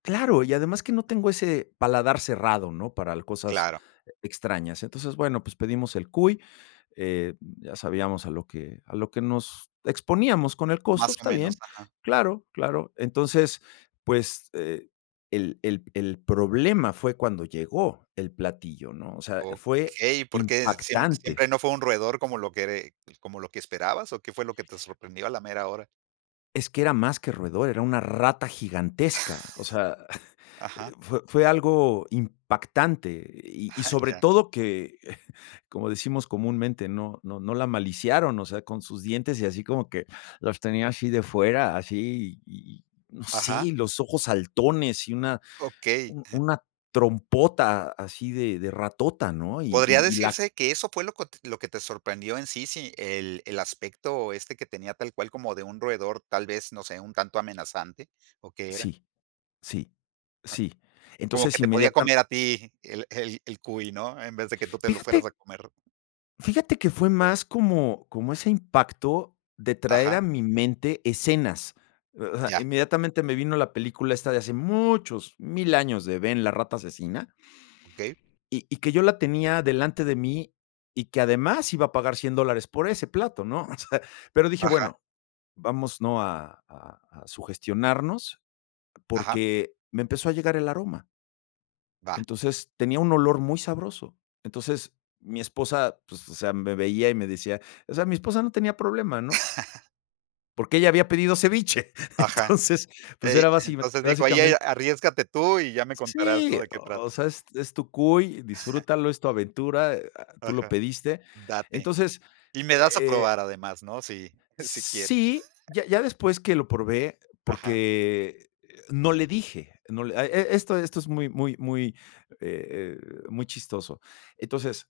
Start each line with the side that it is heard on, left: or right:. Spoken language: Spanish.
left: Claro, y además que no tengo ese paladar cerrado, ¿no? Para l cosas
right: Claro.
left: extrañas. Entonces, bueno, pues pedimos el cuy, eh, ya sabíamos a lo que a lo que nos exponíamos con el costo,
right: Más
left: pues
right: o
left: está
right: menos,
left: bien.
right: ajá.
left: Claro, claro. Entonces, pues, eh, el el el problema fue cuando llegó el platillo, ¿no? O sea, fue
right: Okey, ¿por qué siem
left: impactante.
right: siempre no fue un roedor como lo quere pues como lo que esperabas o qué fue lo que te sorprendió a la mera hora?
left: Es que era más que roedor, era una rata gigantesca, o sea,
right: Ajá.
left: fue fue algo impactante y y
right: Ah,
left: sobre
right: ya.
left: todo que, como decimos comúnmente, no no no la maliciaron, o sea, con sus dientes y así como que los tenía así de fuera, así y no sé, y
right: Ajá.
left: los ojos saltones y una
right: Okey.
left: una trompota así de de ratota, ¿no? Y
right: Podría
left: y y la
right: decirse que eso fue lo cot lo que te sorprendió en sí, sí, el el aspecto, este, que tenía tal cual como de un roedor, tal vez, no sé, un tanto amenazante, ¿o que era?
left: Sí, sí, sí.
right: Como
left: Entonces
right: que te podía
left: inmediata
right: comer a ti el el el cuy, ¿no? En vez de que tú te lo fueras
left: Fíjate
right: a comer.
left: Fíjate que fue más como como ese impacto de traer
right: Ajá.
left: a mi mente escenas. O sea,
right: Ya.
left: inmediatamente me vino la película esta de hace muchos 1000 años, de Ben, la rata asesina
right: Okey.
left: y y que yo la tenía delante de mí y que además iba a pagar $100 dólares por ese plato, ¿no? O sea, pero dije:
right: Ajá.
left: "Bueno, vamos, ¿no? A a a sugestionarnos"
right: Ajá.
left: porque me empezó a llegar el aroma.
right: Va.
left: Entonces, tenía un olor muy sabroso. Entonces, mi esposa, pues, o sea, me veía y me decía o sea, mi esposa no tenía problema, ¿no? Porque ella había pedido ceviche.
right: Ajá.
left: Entonces, pues
right: Ey,
left: era basi
right: entonces dijo, ahí a
left: básicamente
right: arriésgate tú y ya me contarás, ¿no?
left: Sí,
right: De qué
left: o
right: trata.
left: sea, es es tu cuy, disfrútalo, es tu aventura, ah, tú lo
right: Ajá,
left: pediste.
right: date.
left: Entonces,
right: Y me das a
left: eh
right: probar además, ¿no? Sí, sí quieres.
left: Sí, ya ya después que lo probé,
right: Ajá.
left: porque no le dije, no le e e esto esto es muy muy muy, eh, eh, muy chistoso. Entonces